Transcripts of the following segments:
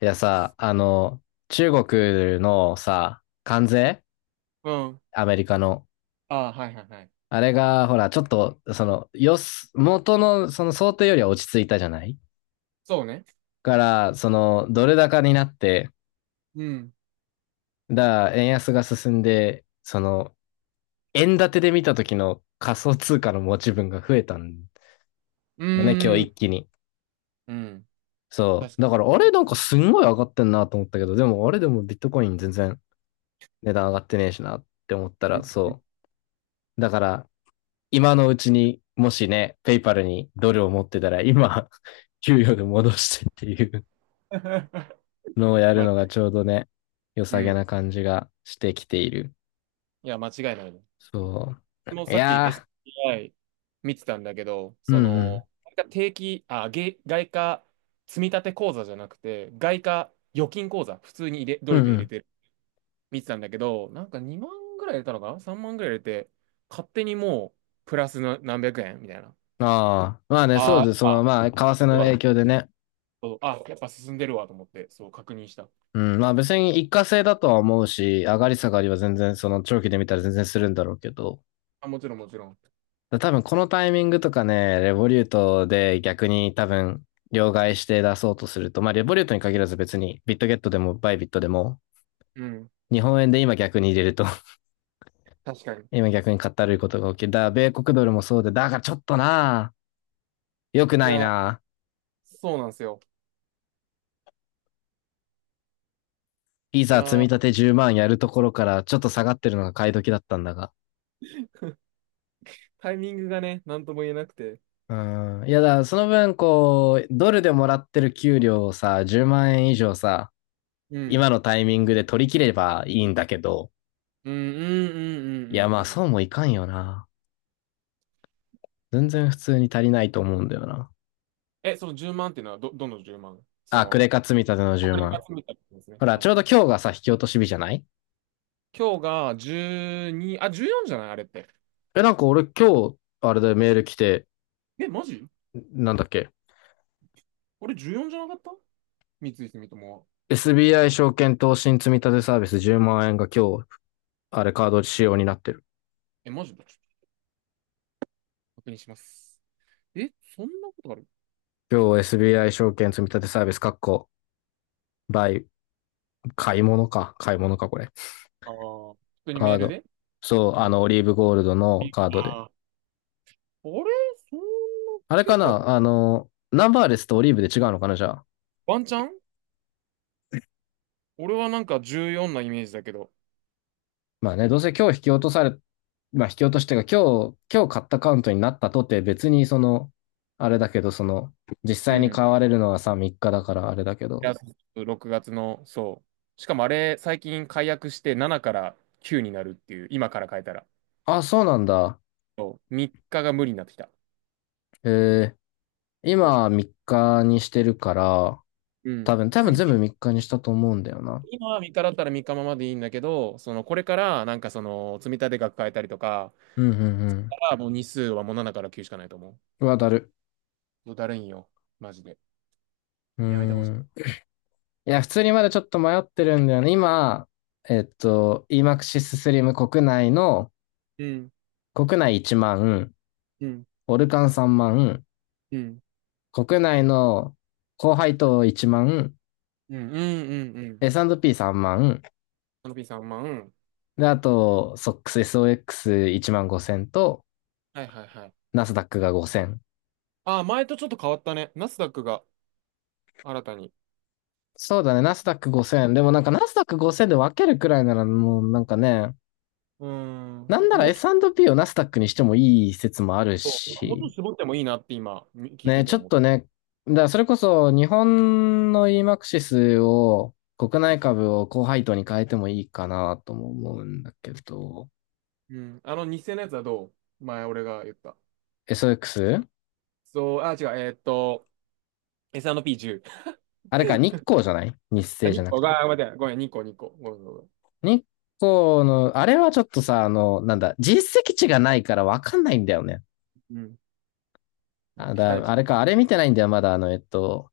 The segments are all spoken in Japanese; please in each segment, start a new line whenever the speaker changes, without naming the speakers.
いやさ、中国のさ、関税
うん。
アメリカの。
ああ、はいはいはい。
あれが、ほら、ちょっと、元の、その想定よりは落ち着いたじゃない？
そうね。
から、ドル高になって、
うん。
だから、円安が進んで、円建てで見た時の仮想通貨の持ち分が増えたん
う
だね、今日
ーん。
一気に。
うん。
そ
確
う。
か
だ
に。
から、あれ、なんかすんごい上がってんなと思ったけど、でも、あれでもビットコイン全然値段上がってねえしなって思った
う
ら、
ん。うん
そう。だから、今のうちに、もしね、ペイパルにドルを持ってたら、今、給与で戻してっていう のをや
ま
る
あ、
のがちょうどね、良
う
さげな
ん。
感じがしてきている。
いや、間違いないね。
そ
もう
う。い
さっき
や
SBI 見てたんだけど、
ー、うん
そ
うん。
の、定期、あ、げ外貨積立口座じゃなくて、外貨預金口座、普通に入れ、ド
う
ル
ん
で
う
入れ
ん。
てる、見てたんだけど、なんか2万ぐらい入れたのかな？ 3 万ぐらい入れて、勝手にもう、プラスの何百円みたいな。
ああ、まあね、そう
あ
で
ー
す。
あ、
まあ、為替の
要は
影響でね。
そうあ、やっぱ進んでるわと思って、そう、確認した。
うん、まあ別に一過性だとは思うし、上がり下がりは全然、その長期で見たら全然するんだろうけど、
あ、もちろん、もちろん。
多分このタイミングとかね、レボリュートで逆に多分両替して出そうとすると、まあレボリュートに限らず別にビットゲットでもバイビットでも、
うん、
日本円で今逆に入れると、
確かに。
今逆に買ったるいことが起きる。米国ドルもそうで、だがちょっとな、良く
い
ない
や、
な。
そうなんですよ。
い
い
ざ積み
や、
立て10万やるところからちょっと下がってるのが買い時だったんだが。
タイミングがね、なんとも言えなくて。
うん。いやだ、その分こう、ドルでもらってる給料をさ、10万円以上さ、
うん、
今のタイミングで取り切ればいいんだけど、
うん、うん、うん、う
いや、
ん、うん。
ま
う
あ、
ん
そうもいかんよな。全然普通に足りないと思うんだよな。
え、その10万っていうのはど、の10万そ
あ、ク
の、
レカ積み立ての10
送が
万。
集めたってことですね。
ほら、
は
ち
い
ょうど
はい。
今日がさ、引き落とし日じゃない？
今日が12、あ、14じゃないあれって。
え、なんか俺今日、あれだよ、メール来て、
え、マジ
なんだっけ。
俺14じゃなかった三井住友は。
SBI 証券投資積立サービス10万円が今日、あれカード仕様になってる。
え、マジでちょっと確認します。え、そんなことある
今日 SBI 証券積立サービス、かっこ、バイ、買い物か。買い物か、これ。
ああー、普通に
カ
メ
ー
ール
ド。
で
そう、
うん。
オリーブゴールドのカードで。
ああれそんな
あ
し
れか
てた
なナンバーレスとオリーブで違うのかなじゃあ。
ワンチャン俺はなんか14なイメージだけど。
まあね、どうせ今日引き落とされ、まあ引き落としてが今日、今日買ったカウントになったとて別にあれだけど、実
う
際に
ん。い
買われるのはさ、3日だからあれだけど。
や、6月の、そう。しかもあれ、最近解約して7から9になるっていう、今から変えたら。
あ、そうなんだ。
そう。3日が無理になってきた。
え
そ
今3日にしてるから、
う。うん。
多分
次、
全部3日にしたと思うんだよな。
今は3日だったら3日ままでいいんだけど、その、これからなんかその、積立額変えたりとか、
うんうんうん。
あもう日数はもう7から9しかないと思う。
うわ、だる。
もうだるいんよ。マジで。
うー
やめてほし
ん。いや、普通にまだちょっと迷ってるんだよね。今、EMAXIS Slim 国内の、
い。うん、
国内1万、
うん、
オルカン3万、
うん、
国内の高配当1万、
うん、うん、うん、うん。
S&P3 万、
あのピーさん、まあ、うん。
で、あと、SOX1 万5000と、
はいはいはい。
ナスダックが5000。
ああ、前とちょっと変わったね。ナスダックが新たに。
そうだね、ナスダック5000。でもなんかナスダック5000で分けるくらいならもうなんかね、
うーん。
な
な
ん
んか
なら
もうち
S&P をナスダックにしてもいい説もある
ょっと、もうちょ
し、
っと絞ってもいいなって今、み聞いて
ね、
て
ちょっ
思った。
とね、だからそれこそ日本の EMAXIS を国内株を高配当に変えてもいいかなとも思うんだけど、
うん。あの、日0のやつはどう前俺が言った。
SOX？
そう、あ、違う、S&P10。
あれか、日光じゃない日
あ、
生じ
2
ゃなく
個
て。
が、あ待って、ごめん、2個、2個。ごめん、ごめん。ご
日光の、あれはちょっとさ、なんだ、実績値がないからわかんないんだよね。
めんうん。もう期待値。
あれか、あれ見てないんだよ、まだ、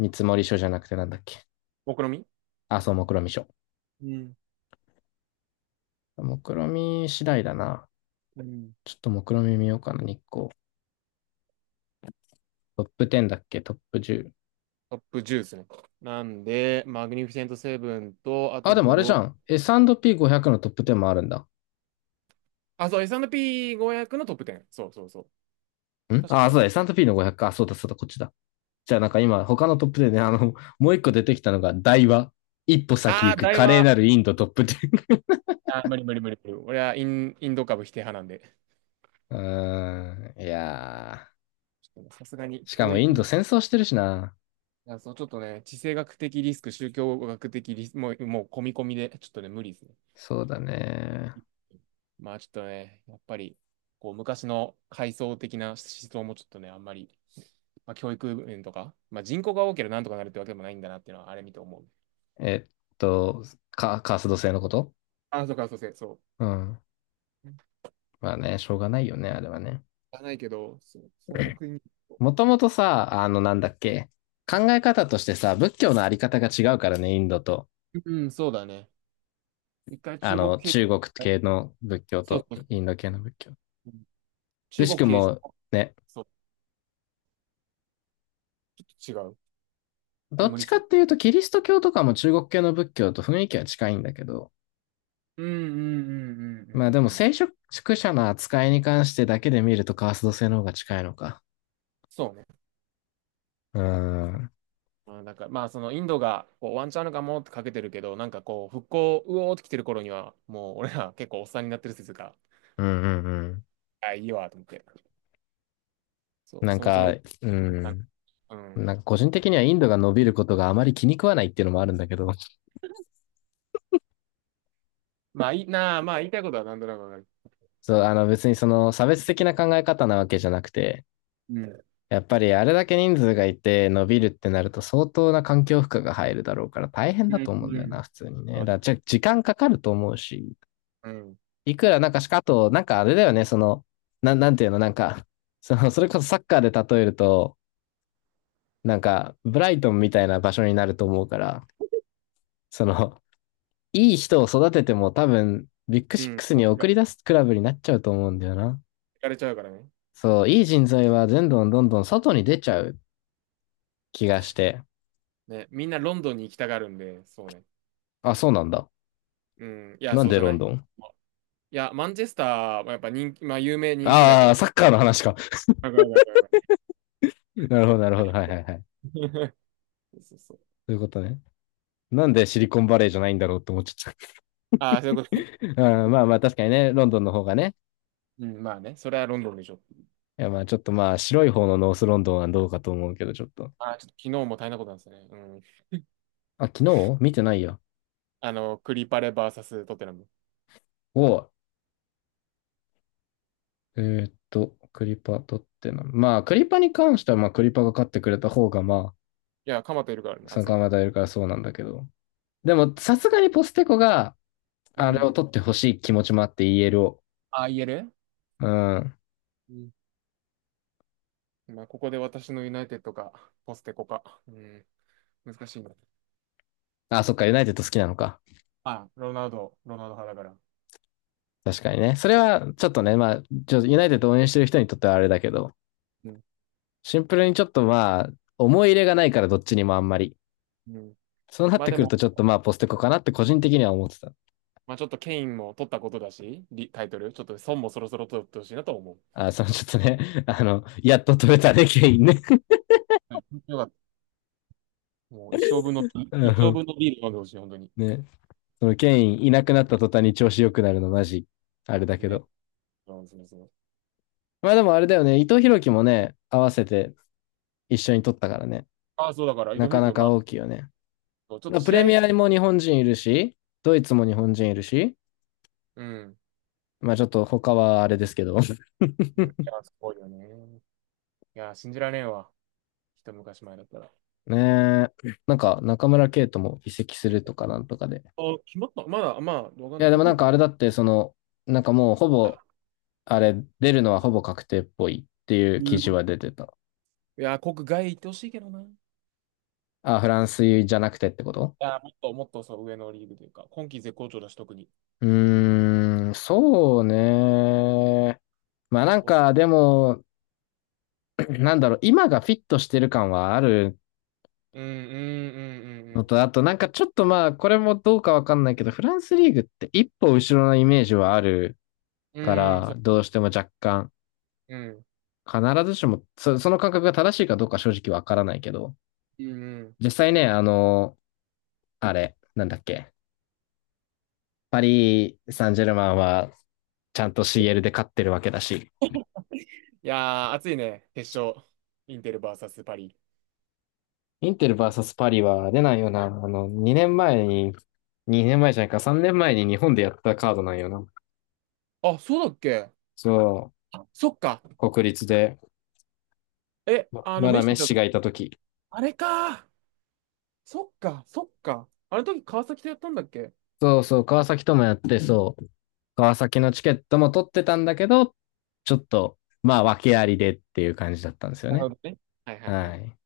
見積もり書じゃなくてなんだっけ。
目論み？
あ、そう、目論見書。
うん。
目論見次第だな。
うん。
ちょっと目論見見ようかな、日光。トップ10だっけトップ10。
トップ10ですね。なんで、マグニフィセントセブンと、あ
あ、
と
でもあ
ブ
れじゃ
ロ、
ん。S&P500 のトップ10もあるんだ。
あ、そう、S&P500 のトップ10。そう。確かそう
そ
や
うだ、
ろ。
S&P の500か。あそうだ、そうだ、こっちだ。じゃあなんか今、他のトップでね、もう一個出てきたのが、台湾。一歩先
あ
行
あ、
く
大
華麗
和。
なるインドトップ10。
あ、無理。俺はイン、ド株否定派なんで。
うーん、いやー。
ちょっとねさすがに
しか
教
もインド
育、
戦争してるしな。
あ、そう、ちょっとね、地政学的リスク、宗教学的リスク、もう込み込みで、ちょっとね、無理ですね。
そうだね。
まあちょっとね、やっぱり、こう、昔の階層的な思想もちょっとね、あんまり、まあ、教育面とか、まあ人口が多ければなんとかなるってわけでもないんだなっていうのは、あれ見て思う。
えっと、カースト制のこと。
あ、そうか、そう。
うん。まあね、しょうがないよね、あれはね。
じゃないけど、そう、そんな 国。
もともとさ、なんだっけ。考え方としてさ、仏教のあり方が違うからね、インドと。
うん、そうだね。一回中国経由、
中国系の仏教
そう
と
そ
インド系の仏教。
う、
く
中
し
国
く
経由して、
もね、
そうちょっと違う。ま
ど
あ、
っ
無理
ちか
す
っ
る。
ていうと、キリスト教とかも中国系の仏教と雰囲気は近いんだけど、
うんうんうんうん
まあで
う
も
ん。
聖職者の扱いに関してだけで見るとカースト制の方が近いのか。
そうね。
うーん。
まあ、なんか、まあ、そのインドがこうワンチャンあるかもってかけてるけど、なんかこう、復興、うおーって来てる頃には、もう俺ら結構おっさんになってる説が、
うんうんうん。
あ、いいわ、と思って。そう、
なん
そもそも、
か、う
あ
ん。
うん。
なんか個人的にはインドが伸びることがあまり気に食わないっていうのもあるんだけど、
まあ、いいなあ、まあ、言いたいことは何となくわかる。
そう、別にその差別的な考え方なわけじゃなくて、
うん。
やっぱりあれだけ人数がいて伸びるってなると相当な環境負荷が入るだろうから大変
うん
だと思うんだ
う
よ
ん。
な、普通にね。
ま
だ
あ
からじゃ時間かかると思うし、
うん。
いくらなんかしか、あと、なんかあれだよね、なんていうの、なんか、それこそサッカーで例えると、なんか、ブライトンみたいな場所になると思うから、その、いい人を育てても多分、ビッグ
う
シッ
ん。
クスに送
が
り出すクラブになっちゃうと思うんだよな。
行かれちゃうからね。
そう、いい人材はどんどんどん外に出ちゃう気が
確
し
か
て。
ね。みんなロンドンに行きたがるんで、そうね。
あ、そうなんだ。
うん。いや、
なん
そう
で
じゃ
ロ
な
ン
い
ドン？
まあいや、マンチェスターはやっぱ人気、まあ、有名人気だけ
ああー、
ど、
サッカーの話か。
わか
なるほど、なるほど。はいはいはい。そ
る。そうそう。
ういうことね。なんでシリコンバレーじゃないんだろうって思っちゃった。
ああ、そういうこ と。
うん、まあまあ確かにね、ロンドンの方がね、
うん、まあね、それはロンドンでしょ。
いや、まあちょっとまあ白い方のノースロンドンはどうかと思うけど、ちょっと。
ああ、ちょっと昨日も大変なことなんですね。うん。
あ、昨日見てないや。
あの、クリパレバーサストテナム。
を、えクリパ取ってな。まあクリパに関しては、まあクリパが勝ってくれた方が、ま
いや、カマトいるからね、
あ、参
熱
加
い。
まだいるからそうなんだけど。でも、さすがにポステコが、
う
あれを
ん。
取ってほしい気持ちもあって EL を。
ああ、言える
うん。
うん。まあ、ここで私のユナイテッドか、ポステコか。うん。難しいな。
あ、そっか、ユナイテッド好きなのか。
ああ、ロナウド派だから。
確かにね。それは、ちょっとね、まあ、ユナイテッド応援してる人にとってはあれだけど、
うん。
シンプルにちょっとまあ、思い入れがないからどっちにもあんまり。
うん。
そうなっ
まあ
て
で
くる
も、
と、ちょっとまあ、ポステコかなって個人的には思ってた。
まあちょっとケインも取ったことだし、リタイトル、ちょっと孫もそろそろ取ってほしいなと思う。
あ、そのちょっとね、やっと取れたね、ケインね。
はい。よかった。もう一生分の、
あ
一生
の
分のビール飲んでほしい、本当に。
ね、そのケインいなくなった途端に調子良くなるの、マジ、あれだけ
ね。
ど。
そう
まあでもあれだよね、伊藤洋樹もね、合わせて一緒に取ったからね。
ああ、そうだから、伊
な
藤
か
博
な
君、ま
か
あ、
大きいよね。
ちょっと
プ
試
レ
合
ミ
す、
アにも日本人いるし、ドイツも日本人いるし、
うん。
まあちょっと他はあれですけど。
うんいや、すごいよね。いや、信じられんわ。一昔前だったら。
ねえ、なんか中村圭とも移籍するとかなんとかで。
あ、決まったまだ、まあ、わか
い
ん
や、
ない。
で
ど
も
こ
なん
行
かあ
く
れだって、なんかもうほぼあれ、出るのはほぼ確定っぽいっていう
うん
記事
い
は出てた。
や、国外行ってほしいけどな。い
あ、フランスじゃなくてってこと？
や、もっとそう、上のリーグというか、今季絶好調だし、特に。
うーん、そうね。まあな
結
ん
構す、
か、でも、なんだろう、今がフィットしてる感はある
うん、うん、う
の
ん、
と、あとなんかちょっとまあ、これもどうかわかんないけど、フランスリーグって一歩後ろのイメージはあるか
うん。うん、
ら、
そ
どうしても若干、
う、
必ずしも、その感覚が正しいかどうか正直わからないけど、
うん。
実際ね、あれ、なんだっけ、パリ・サンジェルマンは、ちゃんと CL で勝ってるわけだし、
いやー、熱いね、決勝。インテル VS パリ。
インテルサスパリは出ないよな。年前に、2年前じゃないか、3年前に日本でやったカードなんよな。
あ、そうだっけ
そ
あ、そっか。
う、国立で、
え、
ま
あの、
ま
メ
だ
ッ
メッ
シだ
シ
と、
がいたとき。
あれか。そっか。あの時川崎とやったんだっけ
そうそう、川崎ともやって、そう、川崎のチケットも取ってたんだけど、ちょっと、まあ、訳ありでっていう感じだったんですよ
な
ね。
るほどね。はいはいは
は
い
い。